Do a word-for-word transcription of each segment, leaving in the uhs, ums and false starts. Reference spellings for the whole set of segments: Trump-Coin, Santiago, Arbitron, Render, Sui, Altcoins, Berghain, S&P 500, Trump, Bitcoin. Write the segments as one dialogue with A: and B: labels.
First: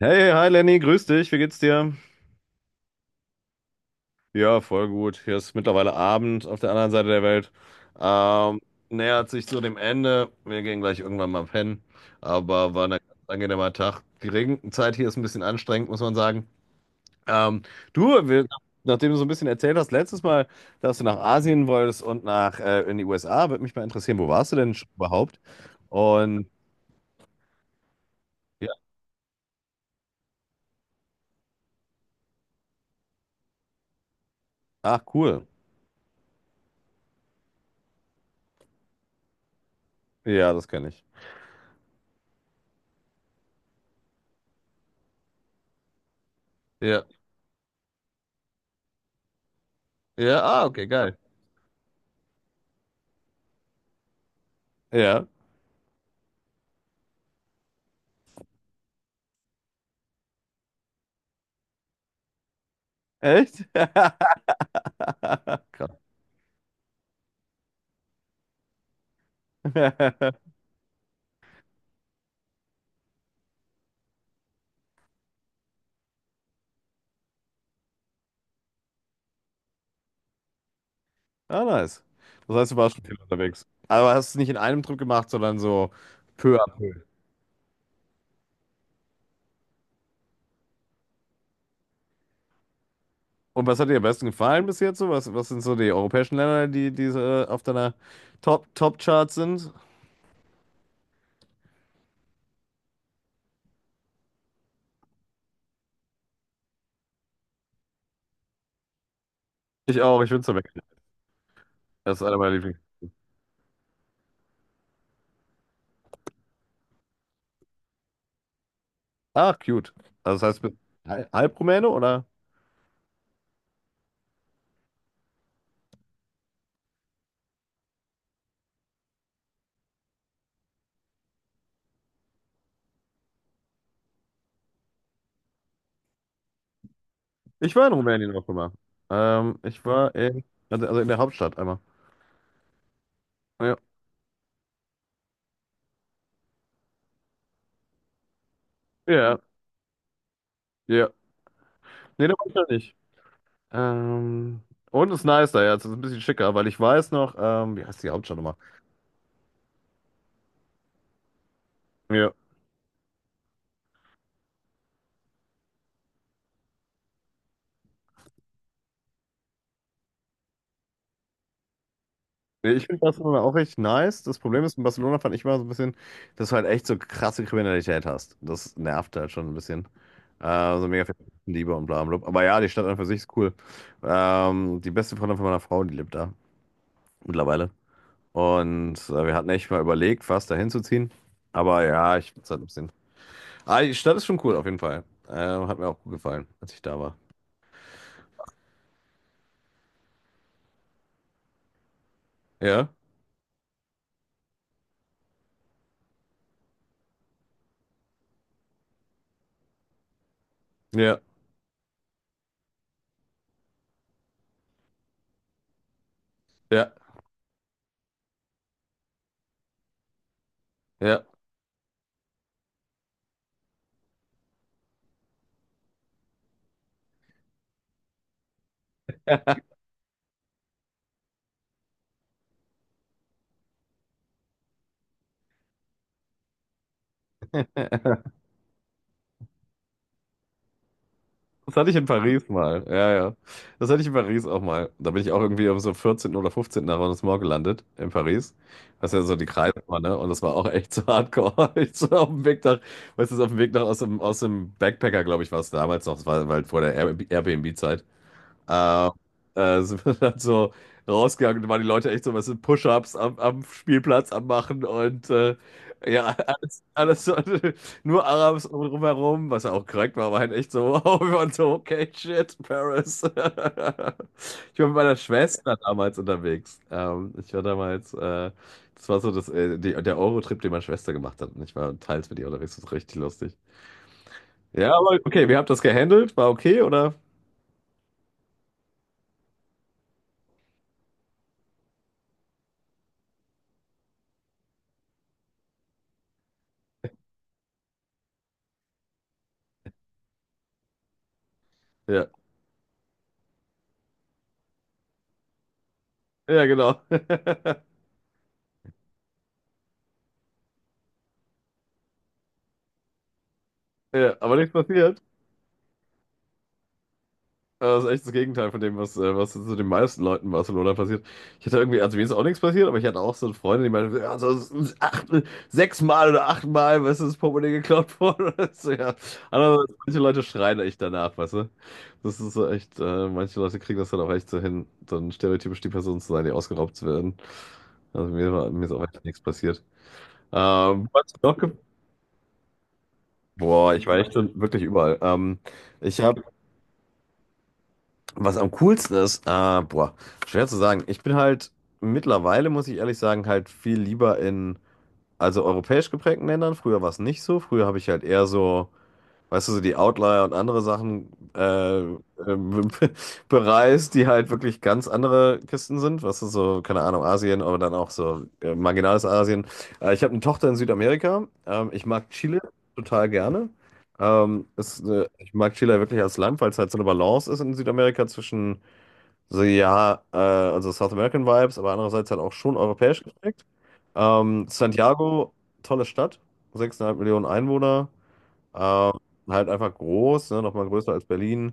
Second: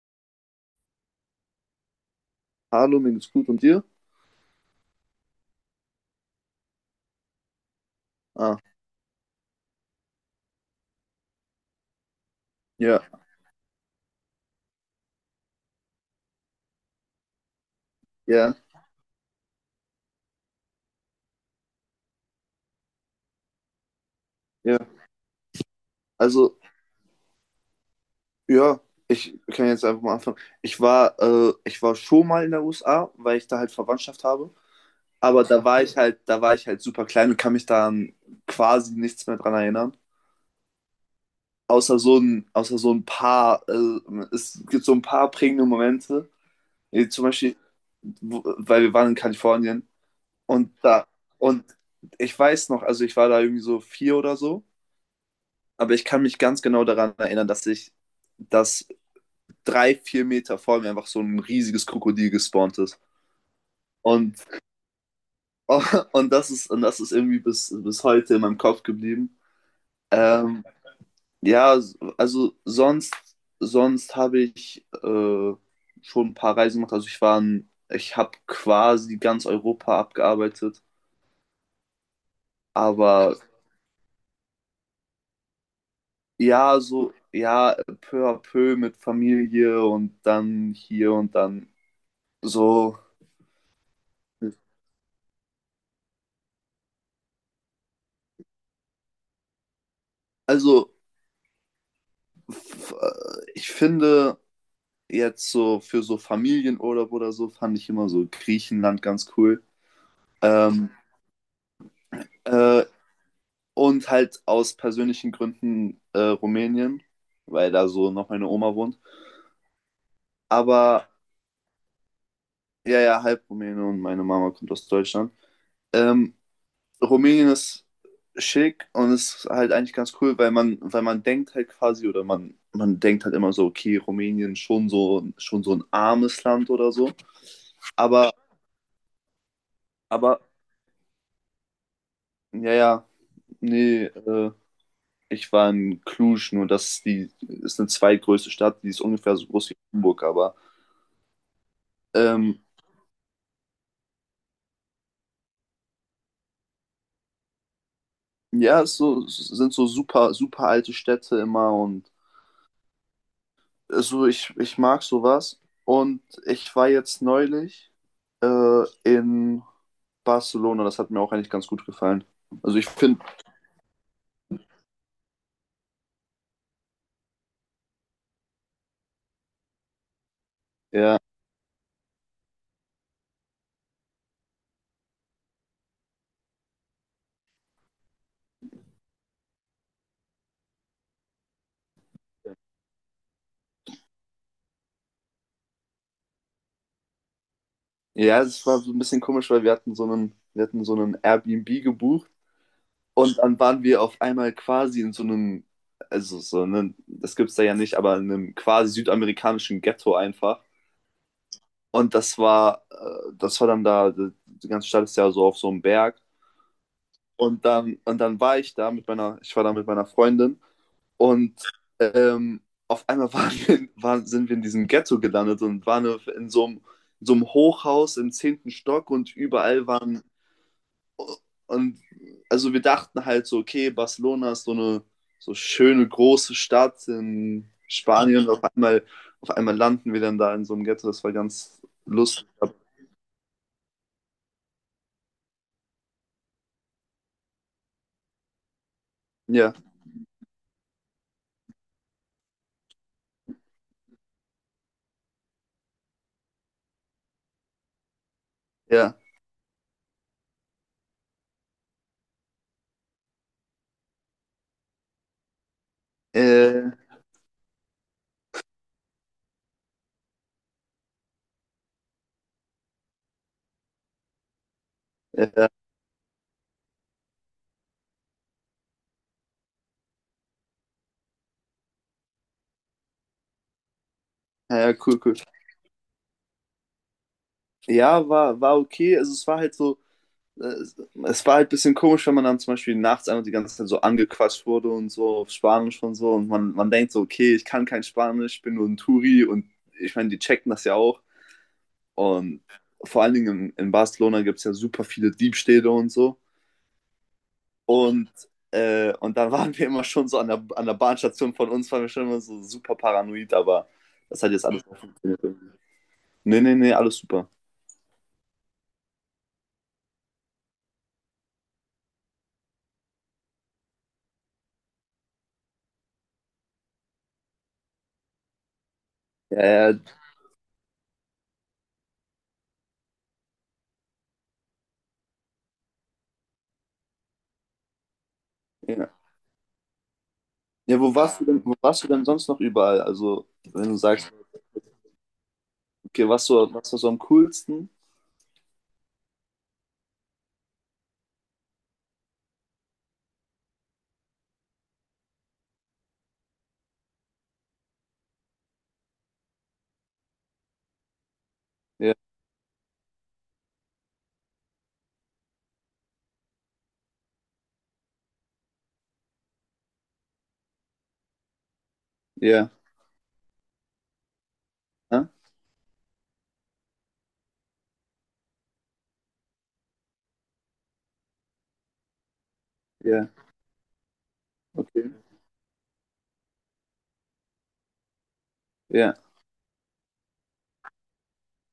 A: Hey, hi Lenny, grüß dich, wie geht's dir?
B: Hallo, mir geht's gut und dir?
A: Ja, voll gut. Hier ist mittlerweile Abend auf der anderen Seite der Welt.
B: Ah,
A: Ähm, Nähert sich zu dem Ende. Wir gehen gleich irgendwann mal pennen. Aber war ein
B: ja,
A: ganz angenehmer Tag. Die Regenzeit hier ist ein bisschen anstrengend, muss man sagen. Ähm, du, wir,
B: ja,
A: nachdem du so ein bisschen erzählt hast, letztes Mal, dass du nach Asien wolltest und nach äh, in die U S A, würde mich mal interessieren, wo warst du denn
B: ja.
A: schon überhaupt? Und
B: Also,
A: ja,
B: ja, ich kann jetzt einfach mal anfangen. Ich war, äh, ich war schon mal in der U S A, weil ich da halt Verwandtschaft habe.
A: ach
B: Aber
A: cool.
B: da war ich halt, da war ich halt super klein und kann mich da quasi nichts mehr dran erinnern.
A: Ja, das kenne ich.
B: Außer so ein, außer so ein paar, äh, es gibt so ein paar prägende Momente.
A: Ja,
B: Äh, Zum Beispiel, wo- weil wir waren in Kalifornien
A: ja, ah,
B: und
A: okay,
B: da,
A: geil.
B: und ich weiß noch, also ich war da irgendwie so vier oder so.
A: Ja,
B: Aber ich kann mich ganz genau daran erinnern, dass ich, dass drei, vier Meter vor mir einfach so ein riesiges Krokodil gespawnt ist.
A: echt?
B: Und,
A: Krass.
B: und, das, ist, und das ist irgendwie bis, bis heute in meinem Kopf geblieben. Ähm, ja, also sonst, sonst habe ich äh, schon ein paar Reisen gemacht. Also ich war in, ich habe quasi ganz Europa abgearbeitet.
A: Ah, nice. Das heißt, du warst schon viel
B: Aber
A: unterwegs. Aber hast es nicht in einem Trip gemacht, sondern so peu à
B: ja,
A: peu.
B: so, ja, peu à peu mit Familie und dann hier und dann so.
A: Und was hat dir am besten gefallen bis jetzt so? Was, was sind so die europäischen Länder, die, die so, äh, auf deiner Top, Top-Chart sind?
B: Also, f- äh, ich finde jetzt so für so Familienurlaub oder so fand ich immer so Griechenland ganz cool.
A: Ich auch, ich bin weg.
B: Ähm,
A: Das ist einer meiner Lieblinge.
B: äh, und halt aus persönlichen Gründen, äh, Rumänien, weil da so noch meine Oma wohnt.
A: Ah, cute. Also das heißt, bist
B: Aber
A: du hal- halb Rumäne oder?
B: ja, ja, halb Rumäne und meine Mama kommt aus Deutschland. Ähm, Rumänien ist schick und ist halt eigentlich ganz cool, weil man, weil man denkt halt quasi, oder man, man denkt halt immer so, okay, Rumänien schon so, schon so ein armes Land oder so.
A: Ich war in
B: Aber
A: Rumänien auch immer. Ähm, ich war
B: Aber,
A: in, also also in der Hauptstadt einmal.
B: ja, ja,
A: Ja.
B: nee, äh, ich war in Cluj, nur das ist die ist eine zweitgrößte Stadt, die ist ungefähr
A: Ja,
B: so groß wie Hamburg, aber
A: ja. Nee, da war ich
B: ähm,
A: noch nicht. Ähm, und ist nicer, ja, jetzt, ist ein bisschen schicker, weil ich weiß noch, ähm, wie heißt die Hauptstadt nochmal?
B: ja, es so, es sind so super, super alte Städte immer, und
A: Ja.
B: äh, so, ich, ich mag sowas. Und ich war jetzt neulich äh, in Barcelona, das hat mir auch eigentlich ganz gut gefallen. Also
A: Ich
B: ich
A: finde
B: finde,
A: Barcelona auch echt nice. Das Problem ist, in Barcelona fand ich immer so ein bisschen, dass du halt echt so krasse Kriminalität hast. Das nervt halt schon ein bisschen. Äh, so mega viel
B: ja,
A: Liebe und bla bla bla. Aber ja, die Stadt an für sich ist cool. Ähm, die beste Freundin von meiner Frau, die lebt da mittlerweile. Und äh, wir hatten echt mal überlegt, fast dahin zu ziehen. Aber ja, ich find's halt ein bisschen. Ah, die Stadt ist schon cool, auf jeden Fall. Ähm, hat mir auch gut gefallen, als ich da war.
B: ja, es war so ein bisschen komisch, weil wir hatten so einen, wir hatten so einen Airbnb gebucht.
A: Ja,
B: Und dann waren wir auf einmal quasi in so einem, also so einem, das gibt's da ja nicht, aber in einem quasi südamerikanischen Ghetto einfach.
A: ja.
B: Und das war, äh, das war dann da, die ganze Stadt ist ja so auf so einem Berg.
A: Ja,
B: Und dann, und dann war ich da mit meiner, ich war da mit meiner Freundin
A: ja.
B: und ähm, auf einmal waren wir, waren, sind wir in diesem Ghetto gelandet und waren in so einem, in so einem Hochhaus im zehnten Stock und überall waren. Und also wir dachten halt so, okay, Barcelona ist so eine so schöne große Stadt in Spanien. Auf einmal, auf einmal landen wir dann da in so einem Ghetto. Das war
A: Das
B: ganz
A: hatte ich in
B: lustig.
A: Paris
B: Aber-
A: mal. Ja, ja. Das hatte ich in Paris auch mal. Da bin ich auch irgendwie um so vierzehnten oder fünfzehnten. Arrondissement gelandet in Paris. Das ist ja so die
B: Ja,
A: Kreise war, ne? Und das war auch echt so hardcore. Ich so auf dem Weg nach, weißt du, so auf dem Weg nach aus dem, aus dem Backpacker, glaube ich, war es damals noch. Das war halt vor der Air- Airbnb-Zeit. Äh,
B: ja.
A: äh, Sind wir dann so rausgegangen und da waren die Leute echt so, was sind Push-ups am, am Spielplatz am Machen und äh, ja, alles,
B: Äh,
A: alles so, nur Arabs um- drumherum, was ja auch korrekt war, aber halt echt so, wow, wir waren so, okay, shit, Paris. Ich war mit meiner
B: ja, ja,
A: Schwester damals unterwegs. Ähm, ich war damals, äh, das war so das, äh, die, der Eurotrip, den meine Schwester gemacht hat und ich war teils mit ihr unterwegs, das war richtig lustig. Ja,
B: ja,
A: aber
B: cool, cool.
A: okay, wir haben das gehandelt, war okay, oder?
B: Ja, war, war okay. Also es war halt so, äh, es war halt ein bisschen komisch, wenn man dann zum Beispiel nachts einfach die ganze Zeit so angequatscht wurde und so auf Spanisch und so. Und man, man denkt so, okay, ich kann kein Spanisch, ich bin nur ein Touri, und ich meine, die checken das ja auch.
A: Ja,
B: Und vor allen Dingen in, in Barcelona gibt es ja super viele Diebstähle und so.
A: ja, genau.
B: Und, äh, und dann waren wir immer schon so an der, an der Bahnstation von uns, waren wir schon immer so super paranoid, aber
A: Ja,
B: das hat
A: aber
B: jetzt
A: nichts
B: alles auch
A: passiert.
B: funktioniert. Nee, nee, nee, alles super.
A: Das ist echt das Gegenteil von dem, was, äh, was zu den meisten Leuten in Barcelona passiert. Ich hatte irgendwie, also mir ist auch nichts passiert, aber ich hatte auch so eine Freundin, die meinte, ja, so s- s- acht, sechsmal oder achtmal, weißt du, das Portemonnaie geklaut worden. Weißt ja.
B: Ja,
A: Andererseits,
B: ja,
A: manche Leute schreien echt danach, weißt du. Das ist so echt, äh, manche Leute kriegen das dann auch echt so hin, dann stereotypisch die Person zu sein, die ausgeraubt werden. Also mir war, mir ist auch
B: ja.
A: echt nichts passiert.
B: Ja,
A: Ähm,
B: wo
A: was
B: warst du
A: noch
B: denn,
A: ge-.
B: wo warst du denn sonst noch überall? Also, wenn
A: Boah,
B: du
A: ich war
B: sagst,
A: echt schon wirklich überall. Ähm, ich
B: okay,
A: habe.
B: was so, was war so am coolsten?
A: Was am coolsten ist, äh, boah, schwer zu sagen. Ich bin halt mittlerweile, muss ich ehrlich sagen, halt viel lieber in, also europäisch geprägten Ländern. Früher war es nicht so. Früher habe ich halt eher so, weißt du, so die Outlier und andere Sachen äh,
B: Ja,
A: ähm, bereist, die halt wirklich ganz andere Kisten sind. Was ist so, keine Ahnung, Asien, aber dann auch so äh, marginales Asien. Äh, ich habe eine Tochter in Südamerika. Ähm, ich mag Chile
B: ja,
A: total gerne. Ähm, es, äh,
B: ja,
A: ich mag Chile wirklich als Land, weil es halt so eine Balance ist in Südamerika zwischen so, ja, äh, also South American Vibes, aber andererseits halt auch schon europäisch
B: ja,
A: geprägt. Ähm,
B: okay.
A: Santiago, tolle Stadt, sechseinhalb Millionen Einwohner, ähm,
B: Ja,
A: halt einfach groß, ne, nochmal größer als Berlin.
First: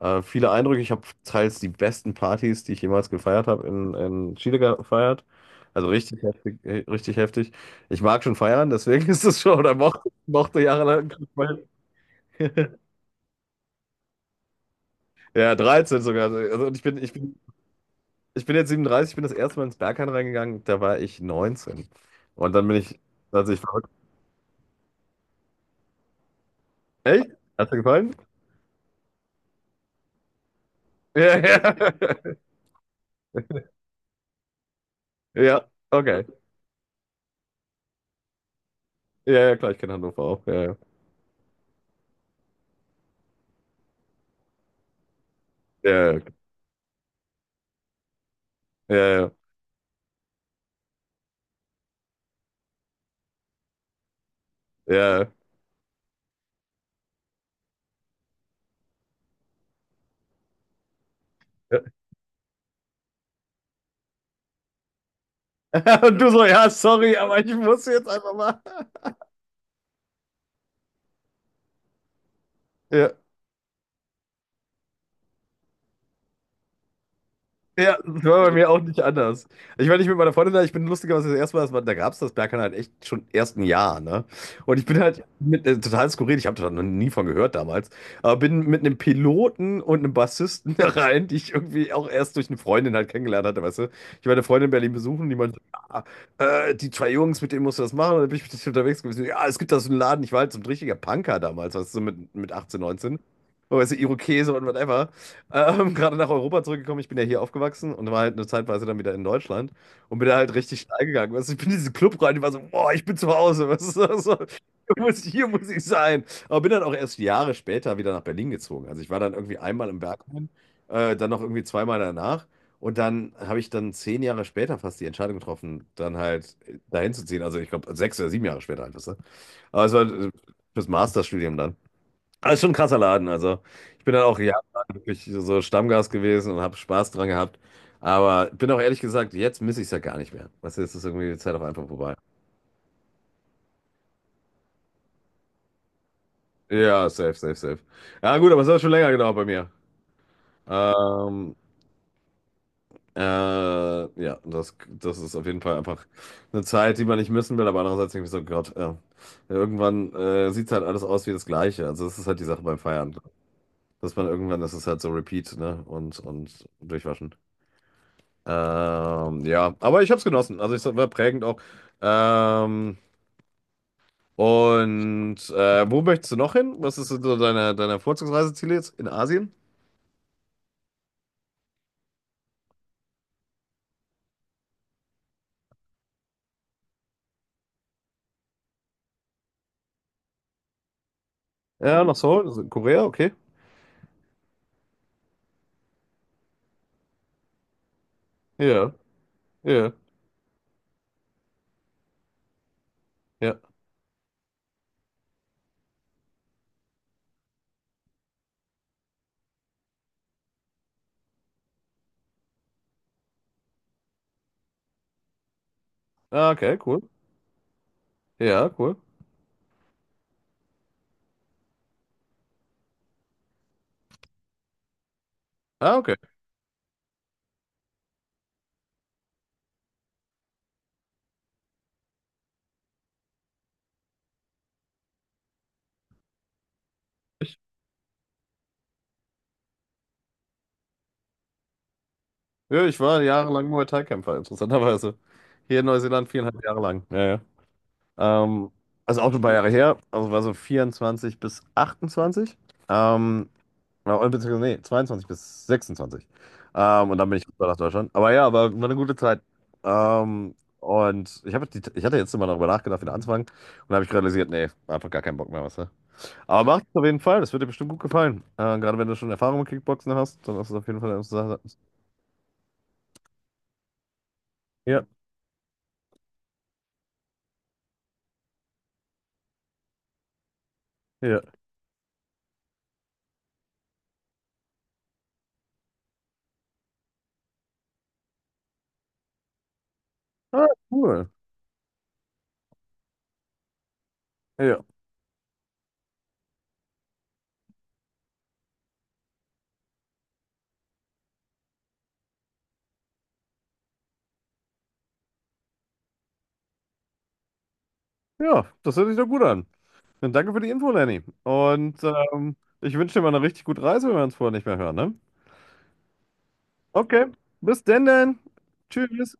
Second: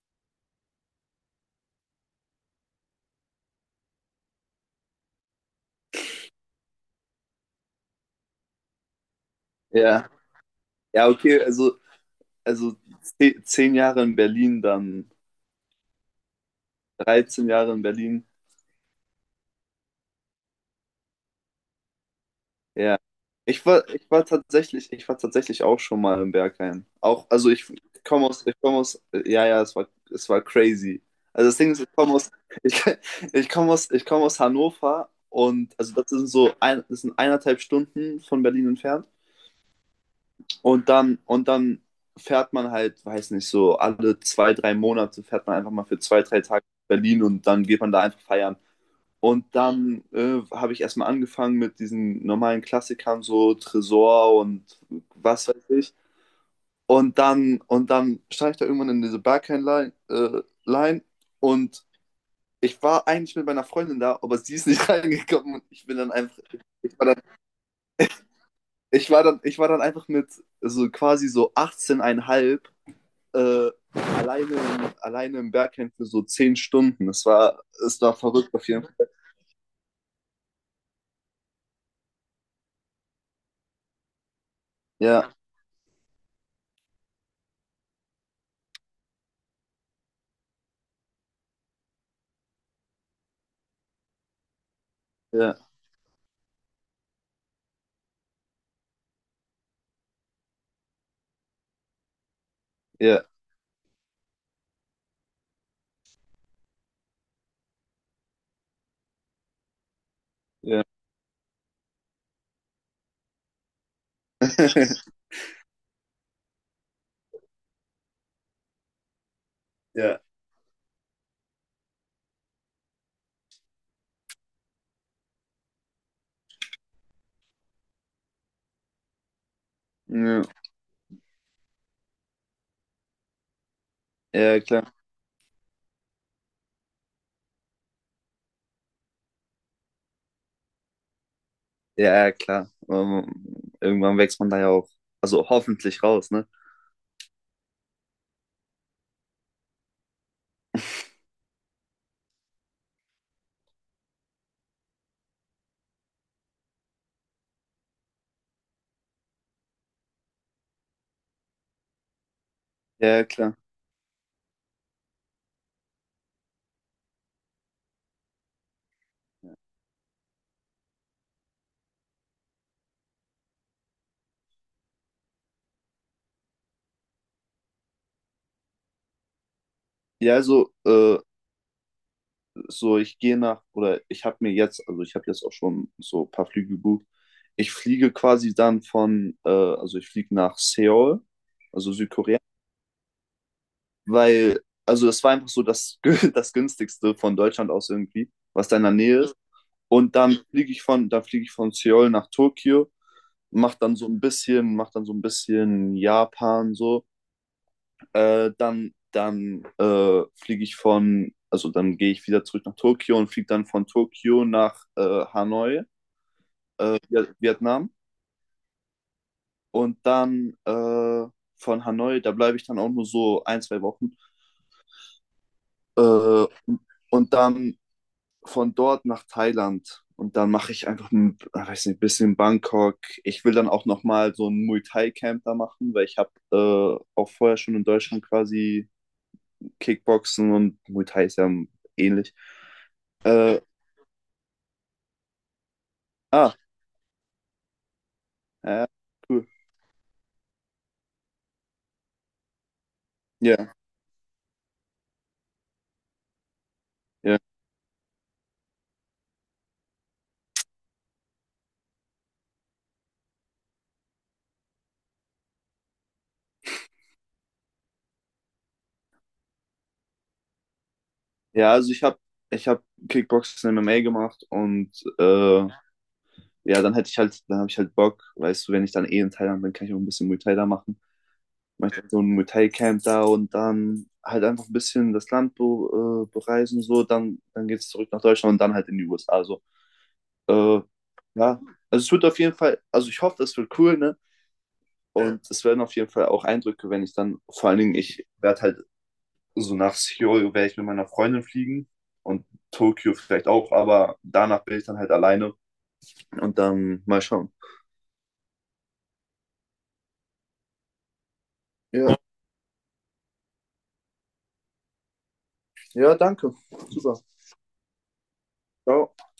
A: Äh, viele Eindrücke, ich habe teils die besten Partys, die ich jemals gefeiert habe, in, in Chile gefeiert. Also richtig heftig, äh, richtig heftig. Ich mag schon feiern, deswegen ist es schon, oder
B: ja.
A: mochte, mochte
B: Ja,
A: jahrelang schon
B: okay,
A: feiern.
B: also, also ze- zehn Jahre in Berlin, dann
A: Ja, dreizehn sogar. Also und ich bin, ich bin
B: dreizehn Jahre in Berlin.
A: Ich bin jetzt siebenunddreißig, ich bin das erste Mal ins Berghain reingegangen, da war ich neunzehn. Und dann bin
B: Ja.
A: ich tatsächlich
B: Ich war,
A: verrückt.
B: ich war tatsächlich, ich war tatsächlich auch schon mal im Berghain.
A: Echt?
B: Auch, also ich
A: Hat's dir gefallen?
B: komme aus, ich komme aus, ja, ja, es war, es war crazy.
A: Ja,
B: Also das
A: ja.
B: Ding ist, ich komme aus, ich, ich komme aus, ich komme aus Hannover,
A: Ja,
B: und also das
A: okay.
B: sind so ein, das sind eineinhalb Stunden von Berlin entfernt.
A: Ja, ja, klar, ich kenne Hannover auch. Ja,
B: Und dann, und dann fährt man halt, weiß nicht, so alle zwei, drei Monate fährt man einfach mal für
A: ja,
B: zwei, drei Tage nach Berlin und dann geht man da einfach feiern.
A: ja, ja, okay.
B: Und dann äh, habe ich erstmal angefangen mit diesen normalen Klassikern, so Tresor und
A: Ja.
B: was weiß ich. Und dann, und dann stand ich da irgendwann in diese Barcane-Line, äh, Line und ich war eigentlich mit meiner Freundin da, aber sie ist nicht reingekommen und ich bin
A: Ja.
B: dann
A: Und du
B: einfach,
A: so, ja,
B: ich war
A: sorry,
B: dann,
A: aber ich muss jetzt einfach mal.
B: ich war dann, ich war dann einfach mit so quasi so achtzehn Komma fünf
A: Ja.
B: äh, alleine, im- alleine im Bergheim für so zehn Stunden. Es war,
A: Ja,
B: es war
A: das war bei
B: verrückt auf
A: mir auch
B: jeden
A: nicht
B: Fall.
A: anders. Ich war nicht mit meiner Freundin da, ich bin lustigerweise das erste Mal, das war, da gab es das Berghain halt echt schon erst ein Jahr, ne? Und ich bin halt
B: Ja,
A: mit, äh, total skurril, ich habe da noch nie von gehört damals, aber bin mit einem Piloten und einem Bassisten da rein, die ich irgendwie auch erst durch eine Freundin halt kennengelernt hatte, weißt du? Ich war eine Freundin in Berlin besuchen, die meinte,
B: ja,
A: ja, äh, die zwei Jungs, mit denen musst du das machen, und dann bin ich mit denen unterwegs gewesen, ja, es gibt da so einen Laden, ich war halt so ein richtiger Punker damals, weißt du, so mit, mit achtzehn, neunzehn.
B: ja,
A: Weißt du, Irokese und whatever. Ähm, gerade nach Europa zurückgekommen. Ich bin ja hier aufgewachsen und war halt eine Zeitweise dann wieder in Deutschland und bin da halt richtig
B: ja.
A: steil gegangen. Weißt du, ich bin in diesen Club rein, ich war so: „Boah, ich bin zu Hause." Weißt du, so hier muss hier muss ich sein. Aber bin dann auch erst Jahre später wieder nach Berlin gezogen. Also, ich war dann irgendwie einmal im
B: Ja.
A: Berghain, äh, dann noch irgendwie zweimal danach und dann habe ich dann zehn Jahre später fast die Entscheidung getroffen, dann halt äh, dahin zu ziehen. Also, ich glaube sechs oder sieben Jahre später halt, weißt du? Aber es war, äh,
B: Ja,
A: fürs Masterstudium dann. Aber ist schon ein krasser Laden. Also, ich bin dann auch
B: ja, ja,
A: jahrelang
B: klar.
A: wirklich so Stammgast gewesen und habe Spaß dran gehabt. Aber bin auch ehrlich gesagt, jetzt miss ich es ja gar nicht mehr. Was jetzt ist irgendwie die Zeit auch einfach vorbei.
B: Ja, ja, klar. Ähm, irgendwann wächst man da ja auch, also hoffentlich raus, ne?
A: Ja, safe, safe, safe. Ja, gut, aber es hat schon länger gedauert bei mir. Ähm, äh, ja, das, das ist auf jeden Fall einfach eine Zeit, die man nicht missen will, aber andererseits denke ich so, Gott, ja. Irgendwann äh, sieht halt alles aus wie das Gleiche. Also, das ist halt die Sache beim Feiern.
B: Ja, ja, klar.
A: Dass man irgendwann, das ist halt so Repeat, ne? Und, und durchwaschen. Ähm, ja, aber ich habe es genossen. Also es war prägend auch. Ähm, und äh, wo möchtest du noch hin? Was ist so deine, deine Vorzugsreiseziele jetzt in Asien?
B: Ja, also, äh, so ich gehe nach, oder ich habe mir jetzt, also ich habe jetzt auch schon so ein paar Flüge gebucht. Ich fliege quasi dann von, äh, also ich fliege nach Seoul, also
A: Ja, nach
B: Südkorea,
A: Seoul, also in Korea, okay.
B: weil, also es war einfach so das, das günstigste von Deutschland aus irgendwie, was da in der
A: Ja,
B: Nähe ist.
A: ja,
B: Und dann fliege ich von, dann fliege ich von Seoul nach Tokio,
A: ja.
B: macht dann so ein bisschen, macht dann so ein bisschen Japan so. Äh, dann dann äh, fliege ich von, also dann gehe ich wieder zurück nach Tokio und fliege dann von Tokio nach, äh, Hanoi,
A: Ah, okay,
B: äh,
A: cool.
B: Viet- Vietnam.
A: Ja, cool.
B: Und dann äh, von Hanoi, da bleibe ich dann auch nur so ein, zwei Wochen.
A: Ah, okay.
B: Äh, und dann von dort nach Thailand, und dann mache ich einfach ein, äh, weiß nicht, ein bisschen Bangkok. Ich will dann auch nochmal so ein Muay Thai Camp da machen, weil ich habe äh, auch vorher
A: Ich,
B: schon in Deutschland quasi Kickboxen, und Muay Thai ist ja ähnlich.
A: ja, ich war
B: Äh,
A: jahrelang Muay Thai-Kämpfer, interessanterweise. Hier in Neuseeland
B: ah,
A: viereinhalb Jahre lang. Ja, ja. Ähm,
B: ja,
A: also auch schon ein
B: cool.
A: paar Jahre her. Also war so vierundzwanzig bis achtundzwanzig. Ähm,
B: Ja,
A: Ja, oder beziehungsweise, nee, zweiundzwanzig bis sechsundzwanzig. Ähm, und dann
B: ja.
A: bin ich rüber nach Deutschland. Aber ja, war, war eine gute Zeit. Ähm, und ich, hab die, ich hatte jetzt immer darüber nachgedacht, wieder anzufangen. Und da habe ich realisiert, nee, einfach gar keinen Bock mehr, weißt du. Aber macht es auf jeden Fall, das wird dir bestimmt gut gefallen. Äh, gerade wenn du schon Erfahrung mit Kickboxen hast, dann ist es auf jeden Fall eine Sache.
B: Ja, also ich habe ich hab Kickboxen M M A gemacht, und
A: Ja,
B: äh, ja, dann hätte ich halt, dann habe ich halt Bock, weißt du, wenn ich dann eh in Thailand bin, kann ich auch ein bisschen Muay Thai da machen.
A: ja.
B: Mache dann so ein Muay Thai Camp da und dann halt einfach ein bisschen das Land be äh, bereisen, so, dann, dann geht es zurück nach Deutschland und dann halt in die U S A. Also,
A: Ah,
B: äh,
A: cool.
B: ja, also es wird auf jeden Fall, also ich hoffe, das wird cool, ne?
A: Ja,
B: Und es werden auf jeden Fall auch Eindrücke, wenn ich dann, vor allen Dingen, ich werde halt so, nach Seoul werde ich mit meiner Freundin fliegen, und Tokio vielleicht auch, aber danach bin ich dann halt alleine und dann mal schauen.
A: ja, das hört sich doch gut an. Dann danke für die Info, Lenny. Und
B: Ja,
A: ähm, ich wünsche dir mal eine richtig gute Reise, wenn wir uns vorher nicht mehr hören, ne?
B: ja, danke. Super.
A: Okay, bis denn dann.
B: Ciao.
A: Tschüss.